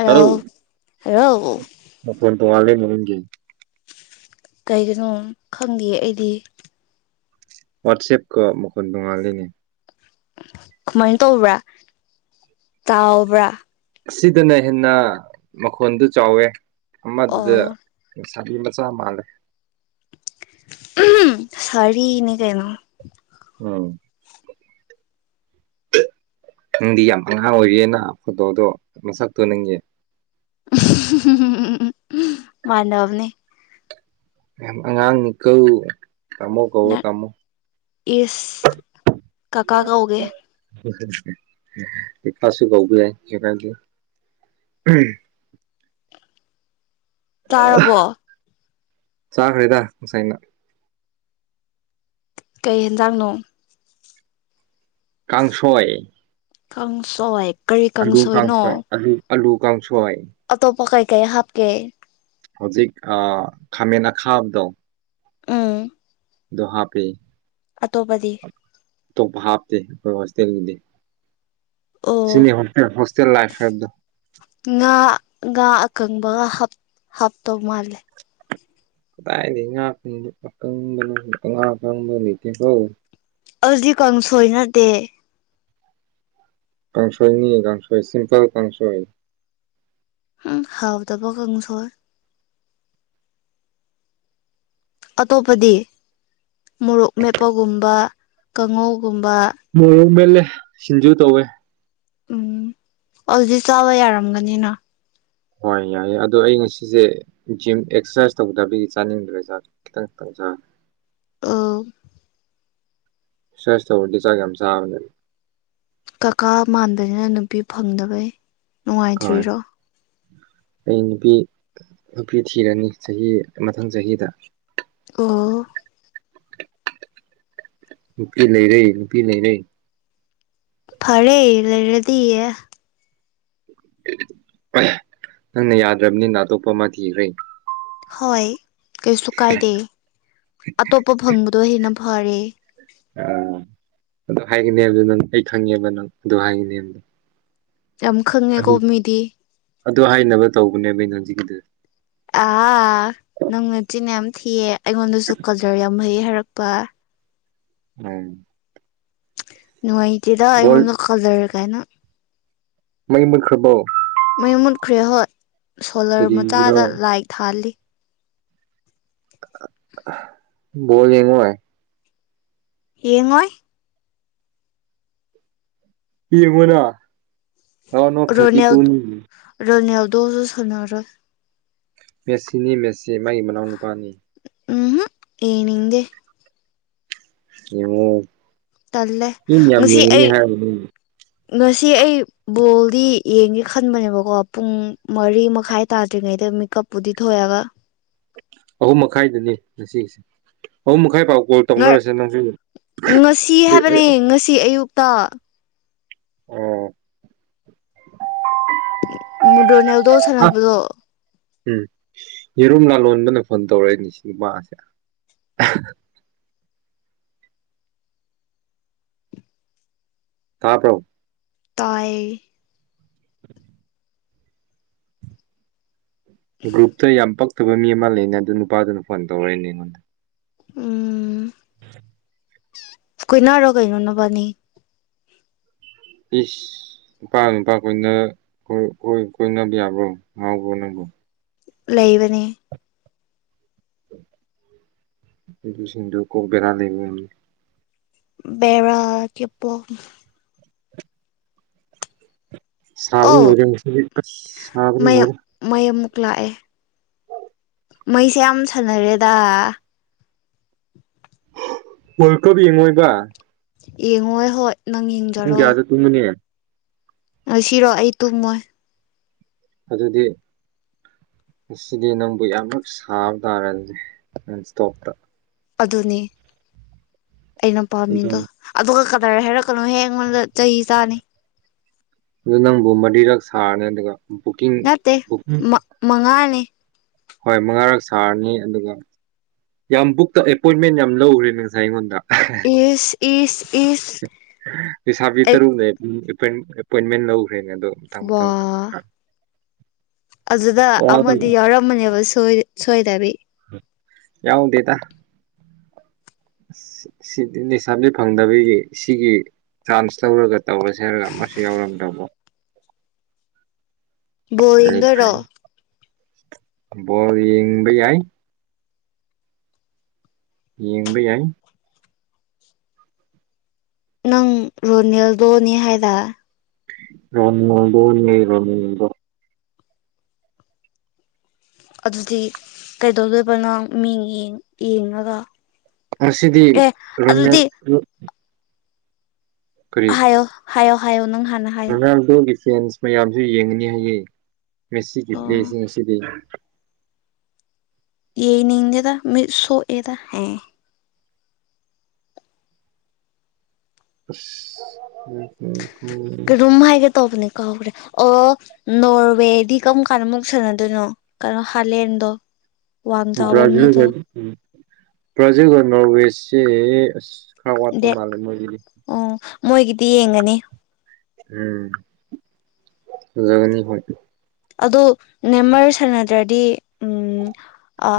ꯥꯎ ꯇꯔꯧ ꯔꯣ ꯣꯍꯂ ꯃꯟꯒꯦ ꯀꯩꯒꯤꯅꯣ ꯈꯪꯗꯦ ꯑꯩꯗꯤ ꯋꯥꯠꯁꯦꯞ ꯀ ꯃꯈꯣꯟꯟ ꯅꯨꯡꯉꯜꯂꯤꯅꯦ ꯀꯃꯥꯏꯅ ꯇꯧꯕ꯭ꯔꯥ ꯇꯥꯎꯕ꯭ꯔꯥ ꯑꯁꯤꯗꯅ ꯍꯦꯟꯅ ꯃꯈꯣꯟꯗꯨ ꯆꯥꯎꯋꯦ ꯑꯃꯗꯨꯗ ꯑꯣ ꯆꯔꯤꯝꯕ ꯆ ꯃꯥꯅꯦꯦ ꯁꯔꯤꯅꯦ ꯀꯥꯏꯩꯅꯣ ꯎꯝ ꯅꯪꯗꯤ ꯌꯥꯝ ꯑꯉꯥꯡ ꯑꯣꯏꯔꯤꯦꯅ ꯐꯣꯇꯣꯗꯣ ꯃꯁꯛꯇꯣ ꯅꯉꯦ ꯃꯥꯅ ꯑꯃꯅꯤ ꯑꯉꯥꯡ ꯅꯤꯀ ꯇꯃꯣ ꯀ ꯅꯠ ꯇꯃꯣ ꯏꯁ ꯀꯀꯥ ꯀꯧꯒꯦ ꯐꯥꯁꯁꯨꯕꯥꯎꯕ ꯌꯥꯏ ꯆꯔꯗꯤ ꯎ ꯇꯥꯔꯔꯕꯣ ꯆꯥ ꯈꯔꯤꯗ ꯀꯁꯥꯏꯅ ꯀꯩ ꯌꯦꯦꯟꯖꯥꯡꯅꯣ ꯀꯥꯡꯁꯣꯏ ꯀꯥꯡꯪꯁꯣꯏ ꯀꯔꯤ ꯀꯥꯡꯁꯣꯏꯅꯣ ꯑꯂ ꯀꯥꯎ ꯑꯇꯣꯞ ꯄ ꯀꯩ ꯀꯩ ꯍꯥꯞꯀꯦ ꯍꯧꯖꯤꯛ ꯈꯥꯃꯅꯥ ꯈꯥꯕꯗꯣ ꯎꯝ ꯣ ꯍꯥꯥ ꯄꯦ ꯑꯇꯣꯞꯄꯗꯤ ꯑꯇꯣꯞꯄ ꯍꯥꯞꯇꯦ ꯑꯩꯈꯣꯏ ꯍꯣꯁꯇꯦꯜꯒꯤꯗꯤ ꯑꯣ ꯁꯤꯅꯤ ꯆ ꯂꯥꯏ ꯐꯦꯕꯣ ꯉꯥ ꯉꯥ ꯑꯀꯪꯕꯒ ꯍꯥꯞꯇꯧ ꯃꯥꯜꯂꯦ ꯀꯗꯥꯥꯏ ꯉ ꯉ ꯀꯪꯕ ꯍꯣ ꯍꯧꯗꯤ ꯀꯥꯡꯁꯣꯏ ꯅꯠꯇꯦ ꯀꯥꯡꯁꯣꯏꯅꯤ ꯀꯁꯣꯏ ꯁꯤꯝꯄꯜ ꯀꯥꯡꯁꯣꯏ ꯎ ꯍꯥꯎꯗꯕꯣ ꯀꯥꯡꯉꯁꯣꯔ ꯑꯇꯣꯞꯄꯗꯤ ꯃꯣꯔꯣꯛ ꯃꯦꯠꯄꯒꯨꯝꯕ ꯀꯥꯡꯉꯧ ꯃꯣꯔꯣꯡ ꯃꯦꯜꯂꯦ ꯁꯤꯡꯖꯨ ꯇꯧꯋꯦ ꯎꯝ ꯍꯧꯗꯤ ꯆꯥꯕ ꯌꯥꯔꯝꯒꯅꯤꯅ ꯍꯣꯏ ꯌꯥꯏꯌꯦꯦ ꯑꯗꯣ ꯑꯩ ꯉꯁꯤꯁꯦ ꯖꯤꯝ ꯑꯦꯛꯁꯔꯁꯥꯏꯁ ꯇꯧꯗꯕꯒꯤ ꯆꯥꯅꯤꯡꯗ꯭ꯔꯦꯖꯥꯠ ꯈꯤꯇꯪ ꯑꯆꯥ ꯑ ꯁ꯭ꯦꯁꯇ ꯗꯤ ꯆꯒ ꯑꯦꯝꯁ ꯑꯅꯦꯔꯤ ꯀꯀꯥ ꯃꯥꯟꯕꯅꯤꯅ ꯅꯨꯄꯤ ꯐꯪꯗꯕꯩ ꯍꯣꯏ ꯅꯨꯡꯉꯥꯏꯇ꯭ꯔꯤꯔꯣ ꯑꯩ ꯅꯨꯄꯤ ꯅꯨꯄꯤ ꯊꯤꯔꯅꯤ ꯆꯍꯤ ꯃꯊꯪ ꯆꯍꯤꯗ ꯑꯣ ꯅꯨꯄꯤ ꯂꯩꯔ ꯅꯨꯄꯤ ꯂꯩꯔ ꯐꯔꯦ ꯂꯩꯔꯗꯤ ꯑꯦ ꯅꯪꯅ ꯌꯥꯗ꯭ꯔꯕꯅꯤꯅ ꯑꯇꯣꯞꯄ ꯑꯃ ꯊꯤꯈ꯭ꯔꯦ ꯍꯣꯏ ꯀꯩꯁꯨ ꯀꯥꯏꯗꯦ ꯑꯇꯣꯞꯄ ꯐꯪꯕꯗꯣ ꯍꯦꯟꯅ ꯐꯔꯦ ꯑꯥ ꯑꯗꯨ ꯍꯥꯏꯒꯅꯦꯗꯨꯣ ꯅꯪ ꯑꯩ ꯈꯪꯉꯦꯕ ꯅꯪ ꯑꯗꯨ ꯍꯥꯏꯒꯅꯦꯦꯝꯗ ꯌꯥꯝ ꯈꯪꯉꯦꯀꯣ ꯃꯤꯗꯤ ꯑꯗꯨ ꯍꯥꯏꯅꯕ ꯇꯧꯕꯅꯦꯕꯩꯅ ꯍꯧꯖꯤꯛꯀꯤꯗ ꯑꯥ ꯅꯪꯅꯠꯇꯤꯅꯦ ꯌꯥꯝ ꯊꯤꯌꯦ ꯑꯩꯉꯣꯟꯗꯁꯨ ꯀꯜꯖꯔ ꯌꯥꯝ ꯍꯩꯌꯦ ꯍꯥꯏꯔꯛꯄ ꯎꯝ ꯅꯅꯨꯡꯉꯥꯏꯇꯦꯔ ꯕꯣꯜ ꯑꯩꯉꯣꯟꯗ ꯀꯜꯖꯔ ꯀꯥꯏꯅ ꯃꯩ ꯃꯈ꯭ꯔꯕꯧ ꯃꯩ ꯃꯨꯠꯈ꯭ꯔꯦ ꯍꯣꯠ ꯁꯣꯂꯔ ꯃꯆꯥꯗ ꯀꯔꯤꯒꯤꯔꯣ ꯂꯥꯏ ꯊꯥꯜꯂꯤ ꯣꯜ ꯌꯦꯡꯉꯥꯏ ꯍꯌꯦꯡꯉꯣꯏ ꯃꯣꯅꯥ ꯔꯥꯎꯟ ꯑꯣꯐ ꯊꯥꯔꯇꯤ ꯇꯨ ꯗꯣꯖꯣ ꯁꯅꯔꯣ ꯃꯦꯁꯤꯅꯤ ꯃꯦꯁꯤ ꯃꯥꯒꯤ ꯃꯅꯥꯎ ꯅꯨꯨꯄꯥꯅꯤ ꯎꯝ ꯌꯦꯅꯤ ꯍꯗꯦ ꯑꯣ ꯇꯜꯂꯦ ꯏ ꯉꯁꯤ ꯑꯩ ꯍꯥꯏ ꯉꯁꯤ ꯑꯩ ꯕꯣꯜꯗꯤ ꯌꯦꯡꯒꯦ ꯈꯟꯕꯅꯦꯕꯀꯣ ꯄꯨꯡ ꯃꯔꯤ ꯃꯈꯥꯏ ꯇꯥꯗ꯭ꯔꯤꯉꯩꯗ ꯃ ꯀꯞꯄꯨꯗꯤ ꯊꯣꯌꯥ ꯋꯥ ꯑꯍꯨꯝ ꯃꯈꯥꯏꯗꯨꯅꯦ ꯉꯁꯤꯒꯤꯁꯦ ꯑꯍꯨꯝ ꯃꯈꯥꯏ ꯑꯩꯥꯏ ꯄꯥꯎ ꯀꯣꯜ ꯇꯧꯅꯔꯁꯦ ꯅꯪꯁꯨ ꯀꯨꯇꯥ ꯎꯝ ꯃꯗꯅꯦ ꯌꯥꯎꯗꯣ ꯑꯥ ꯁꯅꯄꯗꯣ ꯎꯝ ꯌꯦꯔꯨꯝ ꯂꯥꯂꯣꯟꯕꯅ ꯐꯣꯟ ꯇꯧꯔꯛꯏ ꯂꯤꯁꯤꯡꯃꯥꯁꯦ ꯀ ꯄꯣ ꯇꯥꯏ ꯒ꯭ꯔꯨꯞꯇ ꯌꯥꯝ ꯄꯛꯇꯕ ꯃꯤ ꯑꯃ ꯂꯩꯅꯦ ꯑꯗꯨ ꯅꯨꯄꯥꯗꯨꯅ ꯐꯣꯟ ꯇꯧꯔꯛꯏꯅꯦ ꯑꯩꯉꯣꯟꯗ ꯎꯝ ꯎꯝ ꯀꯣꯏꯅꯔꯣꯒꯅꯅ ꯄꯅꯤ ꯏꯁꯁ ꯅꯨꯄꯥ ꯅꯨꯄꯥ ꯀꯣꯏ ꯀꯣꯏꯅꯕ ꯌꯥꯕ꯭ꯔꯣ ꯉꯥꯎꯕ꯭ꯔꯣ ꯅꯪꯕꯨ ꯂꯩꯕꯅꯦ ꯁꯤꯟꯗ ꯀꯨ ꯦꯗꯥ ꯂꯩꯕ ꯃꯤ ꯕꯦꯔ ꯀꯦꯞꯄꯣꯝ ꯁꯥꯕ ꯑꯧ ꯃꯔ ꯃꯩ ꯁꯥꯕꯔ ꯃꯩ ꯑꯃꯨꯛ ꯂꯥꯛꯑꯦ ꯃꯩꯁꯦ ꯌꯥꯝ ꯁꯥꯟꯅꯔꯦꯗ ꯋꯥꯔꯜ ꯀꯞ ꯌꯦꯡꯉꯣꯏꯕ ꯌꯦꯡꯉꯣꯏ ꯍꯣꯏ ꯅꯪ ꯁꯨꯡ ꯀ ꯌꯥꯗ ꯇꯨꯝꯃꯤꯅꯤ ꯁꯤꯔꯣ ꯑꯩ ꯇꯨꯝꯃꯣꯏ ꯑꯗꯨꯗꯤ ꯑꯁꯤꯗꯤ ꯅꯪꯕꯨ ꯌꯥꯝꯅ ꯁꯥꯕ ꯇꯥꯔꯅꯦ ꯅ ꯏꯁꯇꯣꯛꯇ ꯑꯗꯨꯅꯦ ꯑꯩꯅ ꯄꯥꯝꯃꯤꯗꯣ ꯑꯗꯨ ꯑꯗꯨꯒ ꯀꯗꯥꯏ ꯍꯥꯏꯔꯛ ꯁꯀꯂꯨ ꯍꯦꯡ ꯃ ꯆꯍꯤ ꯆꯍꯤ ꯆꯥꯅꯤ ꯑꯗꯨ ꯅꯪꯕꯨ ꯃꯔꯤꯔꯛ ꯁꯥꯔꯅꯤ ꯑꯗꯨꯒ ꯕꯨꯀꯤꯡ ꯅꯠꯇꯦ ꯕꯨꯀꯤ ꯃꯉꯥꯅꯤ ꯍꯣꯏ ꯃꯉꯥꯔꯛ ꯁꯥꯔꯅꯤ ꯑꯗꯨꯒ ꯌꯥꯝ ꯕꯨꯛꯇ ꯑꯦꯄꯣꯏꯟꯃꯦꯟ ꯌꯥꯝ ꯂꯧꯈꯔꯦ ꯉꯁꯥꯏ ꯑꯩꯉꯣꯟꯗ ꯏꯁ ꯏꯁ ꯏꯁ ꯂꯩꯁꯥꯕꯤ ꯑꯩ ꯇꯔꯨꯛꯅꯦꯝ ꯑꯦꯄꯣꯏꯟꯃꯦꯟ ꯂꯧꯈ꯭ꯔꯦꯅꯦ ꯑꯗꯣ ꯃꯇꯥꯡ ꯋꯥ ꯃꯇꯥꯡ ꯑꯗꯨꯗ ꯑꯃꯗꯤ ꯌꯥꯎꯔꯝꯝꯕꯅꯦꯕ ꯁꯣꯏꯗꯕꯤ ꯌꯥꯎꯗꯦ ꯇ ꯁꯤꯗꯤ ꯁꯥꯞꯂꯤ ꯐꯪꯗꯕꯒꯤ ꯁꯤꯒꯤ ꯆꯥꯟꯁ ꯂꯧꯔꯒ ꯇꯧꯔꯁꯦ ꯍꯥꯏꯔꯒ ꯑꯃꯁꯨ ꯌꯥꯎꯔꯝꯗꯕꯣ ꯕꯋꯒꯔꯣ ꯑꯕꯣ ꯏꯕꯩꯏ ꯌꯦꯡꯕ ꯌꯥꯏ ꯅꯪ ꯔꯣꯅꯤꯜꯗꯣꯅꯦ ꯍꯥꯏꯔ ꯔꯟꯃꯜꯗꯣ ꯔꯣꯟꯃꯜꯗ ꯑꯗꯨꯗꯤ ꯀꯩꯗꯧꯗꯣꯏꯕꯅꯣ ꯃꯤꯡ ꯌꯦꯡꯉꯒ ꯑ ꯁꯤꯗꯤ ꯑꯦ ꯔꯅ ꯑꯗꯨꯗꯤ ꯍꯥꯏꯌꯣ ꯍꯥꯏꯌꯣ ꯍꯥꯏꯌꯣ ꯅꯪ ꯍꯥꯟꯅ ꯍꯥꯏꯌꯣ ꯅꯥꯟ ꯇꯣꯅꯤ ꯆꯦꯟꯁ ꯃꯌꯥꯝꯁꯨ ꯌꯦꯡꯉꯅꯤ ꯍꯌꯦ ꯉꯁꯤꯒꯤ ꯑꯣ ꯄ꯭ꯂꯦꯁꯤꯡ ꯑꯁꯤꯗꯤ [inaudible] ꯌꯦ ꯅꯗꯦꯗ ꯃꯤ ꯁꯣ ꯑꯦꯗ ꯍꯦ ꯎ ꯎꯝ ꯀꯩꯅꯣꯝ ꯎꯝ ꯍꯥꯏꯒꯦ ꯇꯧꯕꯅꯦ ꯀꯥꯎꯈ꯭ꯔꯦ ꯑꯣ ꯅꯣꯔꯋꯦꯗꯤ ꯀꯔꯝ ꯀꯥꯟꯅ ꯃꯨꯛ ꯁꯥꯟꯅꯗꯣꯏꯅꯣ ꯀꯩꯅꯣ ꯍꯥꯂꯦꯟ ꯍꯗ ꯕ꯭ꯔꯥꯖꯤꯒ ꯎꯝ ꯄ꯭ꯔꯣꯖꯦꯛꯗ ꯅꯣꯔꯋꯦꯁꯁꯦ ꯑꯁ ꯈꯔ ꯋꯥꯠꯄ ꯗꯦꯠ ꯃꯥꯜꯂꯦ ꯃꯣꯏꯒꯤꯗꯤ ꯑꯣ ꯃꯣꯏꯒꯤꯗꯤ ꯌꯦꯡꯒꯅꯤ ꯎꯝ ꯖꯒꯅꯤ ꯍꯣꯢ ꯑꯗꯨ ꯅꯦꯝꯃꯔ ꯁꯥꯟꯅꯗ꯭ꯔꯗꯤ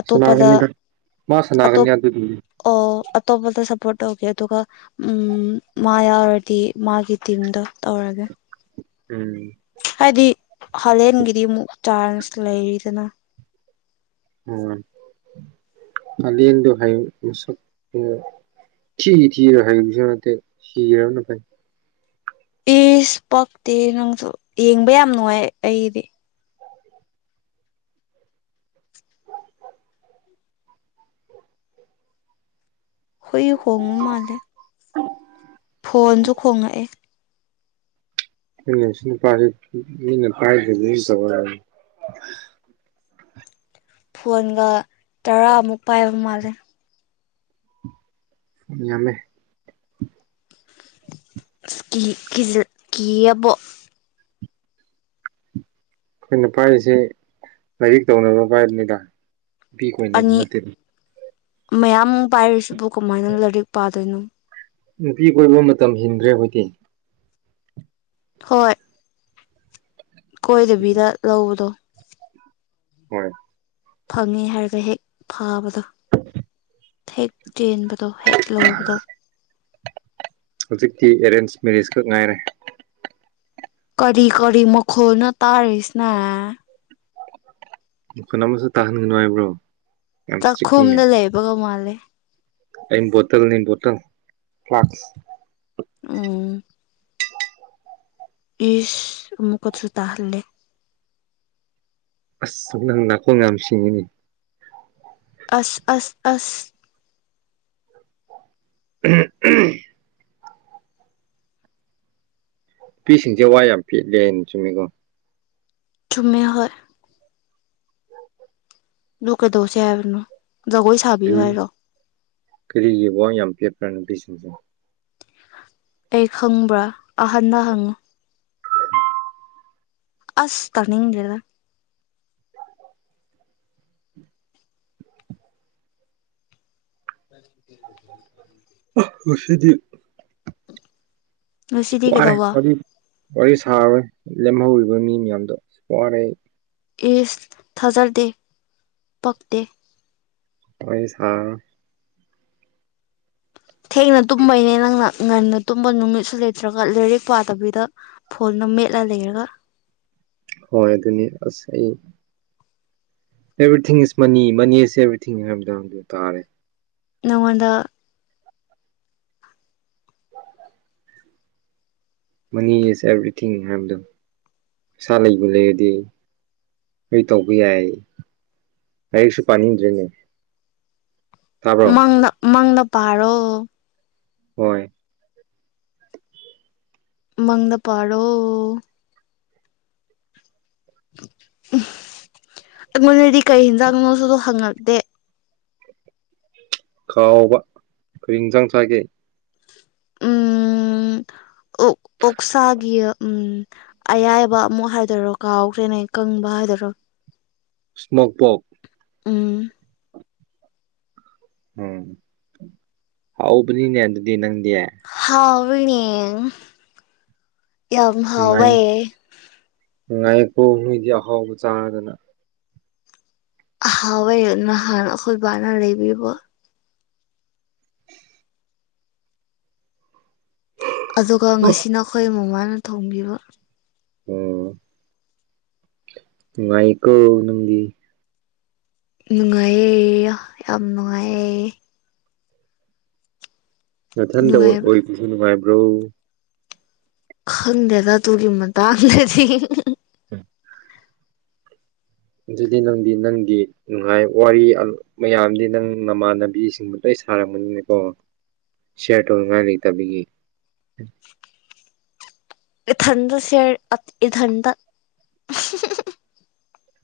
ꯑꯇꯣꯞꯄꯗ ꯁꯥꯟꯅꯒꯅꯤꯗ ꯃꯥ ꯑꯇꯣꯞ ꯁꯥꯟꯅꯒꯅꯤ ꯑꯗꯨꯗꯤ ꯑꯇꯣꯞꯄꯗ ꯁꯞꯄꯣꯔꯠ ꯇꯧꯒꯦ ꯑꯗꯨꯒ ꯎ ꯃꯥ ꯌꯥꯎꯔꯗꯤ ꯃꯥꯒꯤ ꯇꯤꯝꯗ ꯇꯧꯔꯅꯤ [unintelligible] ꯎꯝ ꯍꯥꯏꯗꯤ ꯍꯂꯦꯟꯒꯤꯗꯤ ꯑꯃꯨꯛ ꯆꯥꯟꯁ ꯂꯩꯔꯤꯗꯅ ꯎ ꯑꯗꯤ ꯍꯥꯏꯁ ꯊ ꯊ ꯍꯥꯏꯁꯅ ꯁꯤ ꯔꯅ ꯐꯥꯏ ꯏꯁ ꯄꯛꯇꯦ ꯅꯪꯁꯨ ꯌꯦꯡꯕ ꯌꯥꯝ ꯅꯨꯡꯉꯥꯏ ꯑꯩꯗꯤ ꯍꯣꯏ ꯍꯣꯡꯉꯨ ꯃꯥꯂꯦ ꯑ ꯄ ꯃꯤꯅꯦ ꯄꯥꯏꯗꯨ ꯈꯔ ꯐꯣꯟꯒ ꯇꯔꯥꯃꯨꯛ ꯄꯥꯏꯕ ꯃꯥꯜꯂꯦ ꯉꯝꯃꯦ ꯀꯤꯑꯕꯣ ꯑꯩꯈꯣꯏꯅ ꯄꯥꯏꯔꯤꯁꯤ ꯂꯥꯏꯔꯤꯛ ꯇꯧꯅꯕ ꯄꯥꯏꯕꯅꯤꯗ ꯕꯤꯛ ꯑꯣꯏꯅꯝ ꯑꯅꯤ ꯅꯠꯇꯦ ꯃꯌꯥꯝ ꯄꯥꯏꯔꯤꯁꯤꯕꯨ ꯀꯃꯥꯏꯅ ꯂꯥꯏꯔꯤꯛ ꯄꯥꯗꯣꯏꯅꯣ ꯅꯨꯄꯤ ꯀꯣꯏꯕ ꯃꯇꯝ ꯍꯦꯟꯈ꯭ꯔꯦ ꯑꯩꯈꯣꯏꯗꯤ ꯍꯣꯏ ꯀꯣꯏꯗꯕꯤꯗ ꯂꯧꯕꯗꯣ ꯍꯣꯏ ꯐꯪꯉꯦ ꯍꯥꯏꯔꯒ ꯍꯦꯛ ꯐꯥꯕꯗ ꯍꯦꯛ ꯆꯦꯟꯕꯗꯣ ꯍꯦꯛ ꯂꯧꯕꯗꯣ ꯍꯧꯖꯤꯛꯇꯤ ꯑꯦꯔꯦꯟꯖ ꯃꯦꯔꯤꯖꯈꯛ ꯉꯥꯏꯔꯦ ꯀꯔꯤ ꯀꯔꯤ ꯃꯈꯣꯜꯅ ꯇꯥꯔꯤꯁꯤꯅ ꯃꯈꯨꯟ ꯑꯃꯁꯨ ꯇꯥꯍꯟꯒꯅꯨ ꯍꯥꯏꯕ꯭ꯔꯣ ꯌꯥꯝ ꯏꯁꯇ꯭ꯔꯤꯛꯅꯤꯅꯦ ꯆꯥꯛꯈꯨꯝꯗ ꯂꯩꯕꯒ ꯃꯥꯜꯂꯦ ꯑꯩ ꯕꯣꯇꯜꯅꯤ ꯕꯣꯇꯜ ꯐ꯭ꯂꯥꯛꯁ ꯎ ꯏꯁ ꯎꯃꯨꯀꯠꯁꯨ ꯇꯜꯂꯦ ꯑꯁ ꯂꯪꯅ ꯀꯣ ꯉꯝ ꯁꯤꯅꯤ ꯑꯁ ꯑꯁ ꯑꯁ ꯎꯝ ꯅꯨꯄꯤꯁꯤꯡꯁꯦ ꯋꯥ ꯌꯥꯝ ꯄꯦꯠꯂꯦ ꯍꯥꯏꯅ ꯆꯨꯝꯃꯤꯀꯣ ꯆꯃꯦ ꯍ ꯂꯨ ꯀꯩꯗꯧꯁꯦ ꯍꯥꯏꯕꯅꯣ ꯖꯒꯣꯏ ꯁꯥꯕꯤꯌꯨ ꯍꯥꯏꯔꯣ ꯀꯔꯤꯒꯤꯕꯣ ꯌꯥꯝ ꯄꯤꯠꯄ꯭ꯔꯥ ꯅꯨꯄꯤꯁꯤꯡꯁꯦ ꯑꯩ ꯈꯪꯕ꯭ꯔꯥ ꯑꯍꯟꯗ ꯍꯪꯉꯨ ꯑꯁ ꯇꯅꯤꯡ ꯂꯩꯔꯗ [unintelligible] ꯍꯧꯁꯗꯤ ꯉꯁꯤꯗꯤ ꯋꯥꯔꯦ ꯀꯩꯗꯧꯕ ꯋꯥꯔꯤ ꯋꯥꯔꯤ ꯁꯥꯔꯣꯏ ꯂꯦꯝꯍꯧꯔꯤꯕ ꯃꯤ ꯃꯌꯥꯝꯗꯣ ꯑ ꯋꯥꯔꯦ ꯑꯩ ꯏꯁ ꯊꯥꯖꯗꯦ ꯄꯛꯛꯇꯦ ꯍꯣꯏ ꯁꯥꯥ ꯊꯦꯡꯅ ꯇꯨꯝꯕꯩꯅꯦ ꯅꯪꯅ ꯉꯟꯅ ꯇꯨꯝꯕ ꯅꯨꯃꯤꯠꯁꯨ ꯂꯩꯇ꯭ꯔꯒ ꯂꯥꯏꯔꯤꯛ ꯄꯥꯗꯕꯤꯗ ꯐꯣꯜꯂꯤ ꯅ ꯃꯦꯂꯗꯦꯔꯒ ꯍꯣꯏ ꯑꯗꯨꯅꯤ ꯑꯁ ꯑꯩ ꯑꯦꯚ꯭ꯔꯤꯊꯤꯡ ꯏꯁ ꯃꯅꯤ ꯃꯅꯤꯁꯦ ꯑꯦꯕ꯭ꯔꯤꯊꯤꯡ ꯍꯥꯏꯕꯗ ꯇꯥꯔꯦ ꯅꯗ ꯍ ꯃꯅꯤ ꯏꯁ ꯑꯦꯕ꯭ꯔꯤꯊꯤꯡ ꯍꯥꯏꯕꯗꯣ ꯄꯩꯁꯥ ꯂꯩꯕꯨ ꯂꯩꯔꯗꯤ ꯑꯩ ꯇꯧꯕ ꯌꯥꯏ ꯑꯩꯁꯨ ꯄꯥꯅꯤꯡꯗ꯭ꯔꯤꯅꯦ ꯃꯪꯗ ꯃꯪꯗ ꯄꯥꯔꯣ ꯍꯣꯏ ꯃꯗ ꯄꯥꯔꯣ ꯎꯝ ꯑꯩꯉꯣꯟꯗꯗꯤ ꯀꯩ ꯍꯤꯟꯖꯥꯛꯣꯁꯨ ꯑꯗꯨ ꯍꯪꯉꯛꯇꯦ ꯈꯥꯎꯕ ꯑꯩꯣꯏ ꯌꯦꯟꯁꯥꯡ ꯆꯥꯒꯦ ꯎꯝ ꯑꯣꯛ ꯑꯣꯛꯁꯥꯒꯤ ꯎꯝ ꯑꯌꯥꯏꯕ ꯑꯃꯨꯛ ꯍꯥꯏꯗꯣꯏꯔꯣ ꯀꯥꯎꯈ꯭ꯔꯦꯅꯦ ꯀꯪꯕ ꯍꯥꯏꯗꯣꯏꯔꯣ ꯁ꯭ꯅꯣꯣꯛꯄꯣꯛ ꯎꯝ ꯎꯝ ꯍꯥꯎꯕꯅꯤꯅꯦ ꯑꯗꯨꯗꯤ ꯅꯪꯗꯤ ꯍꯅꯦ ꯌꯥꯝ ꯅꯨꯡꯉꯥꯏ ꯍꯋꯦ ꯅꯨꯡꯉꯥꯏꯀꯣ ꯅꯣꯏꯗꯤ ꯑꯍꯥꯎꯕ ꯆꯥꯔꯗꯅ ꯍꯥꯎꯋꯦ ꯅꯍꯥꯟ ꯑꯩꯈꯣꯏꯕꯥꯅ ꯂꯩꯕꯤꯔꯤꯕ ꯑꯗꯨꯒ ꯉꯁꯤ ꯅ ꯑꯩꯈꯣꯏ ꯃꯃꯥꯅ ꯊꯣꯡꯕꯤꯕ ꯎꯝ ꯉꯥꯏꯀꯣ ꯅꯪꯗꯤ ꯅꯨꯡꯉꯥꯏꯌꯦ ꯌꯥꯝ ꯅꯨꯡꯉꯥꯏꯌꯦ ꯃꯊꯟꯗ ꯅꯨꯡꯉꯥꯏꯕ ꯑꯣꯏꯕꯁꯨ ꯅꯨꯡꯉꯥꯏꯕ꯭ꯔꯣ ꯍꯪꯗꯦꯗ ꯇꯨꯒꯤꯃ ꯇꯗꯦꯗꯤ ꯑꯗꯨꯗꯤ ꯅꯪꯗꯤ ꯅꯪꯗꯤ ꯅꯨꯡꯉꯥꯏ ꯋꯥꯔꯤ ꯃꯌꯥꯝꯗꯤ ꯅꯪ ꯅꯃꯥꯟꯅꯕꯤꯁꯤꯡ ꯁꯥꯔꯝꯕꯅꯤꯅꯀꯣ ꯁꯤꯌꯥꯔ ꯇꯧꯅꯤꯡꯉꯥꯏ ꯂꯩꯇꯕꯤꯒꯤ ꯊꯟꯗꯁ ꯏꯊꯟꯗ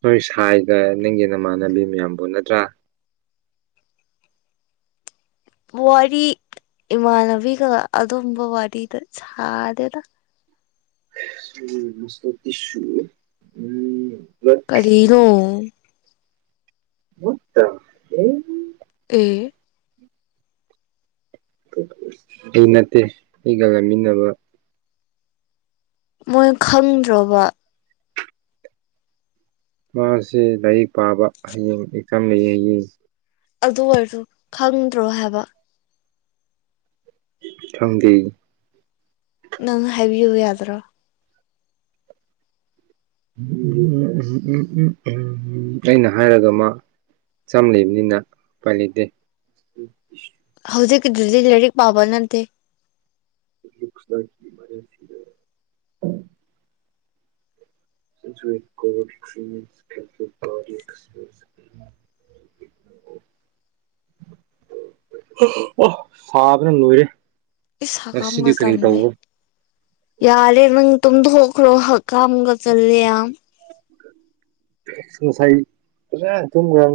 ꯅꯣꯏ ꯁꯥꯏꯒ ꯅꯪꯒꯤ ꯅꯃꯥꯟꯅꯕꯤ ꯃꯌꯥꯝꯕꯨ ꯅꯠꯇ꯭ꯔꯥ ꯋꯥꯔꯤ ꯏꯃꯥꯟꯅꯕꯤꯒ ꯑꯗꯨꯝꯕ ꯋꯥꯔꯤꯗ ꯁꯥꯗꯦꯅ ꯎ ꯃꯁꯇ ꯇꯁ ꯎꯝ ꯀꯔꯤꯅꯣ ꯃꯠꯇ ꯑꯦ ꯑꯩ ꯅꯠꯇꯦ ꯑꯩꯒ ꯂꯃꯤꯟꯅꯕ ꯃꯣꯏ ꯈꯪꯗ꯭ꯔꯕ ꯃꯥꯁꯤ ꯂꯥꯏꯔꯤꯛ ꯄꯥꯕ ꯍꯌꯦꯡ ꯑꯦꯛꯆꯝ ꯂꯩ ꯍꯥꯏꯌꯦ ꯑꯗꯨ ꯑꯣꯏꯔꯁꯨ ꯈꯪꯗ꯭ꯔꯣ ꯍꯥꯏꯕ ꯊꯪꯗꯤ ꯅꯪꯅ ꯍꯥꯏꯕꯤꯌꯨ ꯌꯥꯗ꯭ꯔꯣ ꯎ ꯎꯝ ꯎꯝ ꯎꯝ ꯎꯝ ꯎꯝ ꯎꯝ ꯎꯝ ꯎꯝ ꯑꯩꯅ ꯍꯥꯏꯔꯒ ꯃꯥ ꯆꯝ ꯂꯩꯕꯅꯤꯅ ꯄꯥꯏ ꯂꯩꯗꯦ ꯍꯧꯖꯤꯛꯀꯤꯗꯨꯗꯤ ꯂꯥꯏꯔꯤꯛ ꯄꯥꯕ ꯅꯠꯇꯦ ꯌꯛꯁꯥ ꯀ ꯃꯔꯔꯁꯤꯔ ꯀꯣ ꯀ꯭ꯔꯔꯤꯁ ꯈꯛꯇ ꯔꯤ ꯑꯦꯁꯄ꯭ꯔꯦꯁ ꯑꯣ ꯁꯥꯗꯅ ꯅꯏꯔꯦ ꯏꯁ ꯍ ꯀꯥꯝꯒꯖꯦ ꯌꯥꯔꯦ ꯅꯪ ꯇꯨ ꯙꯣꯈ ꯂꯣ ꯍꯛ ꯀꯝꯒ ꯆꯜꯂꯤ ꯑ ꯁꯥꯏ ꯊꯨꯡꯒ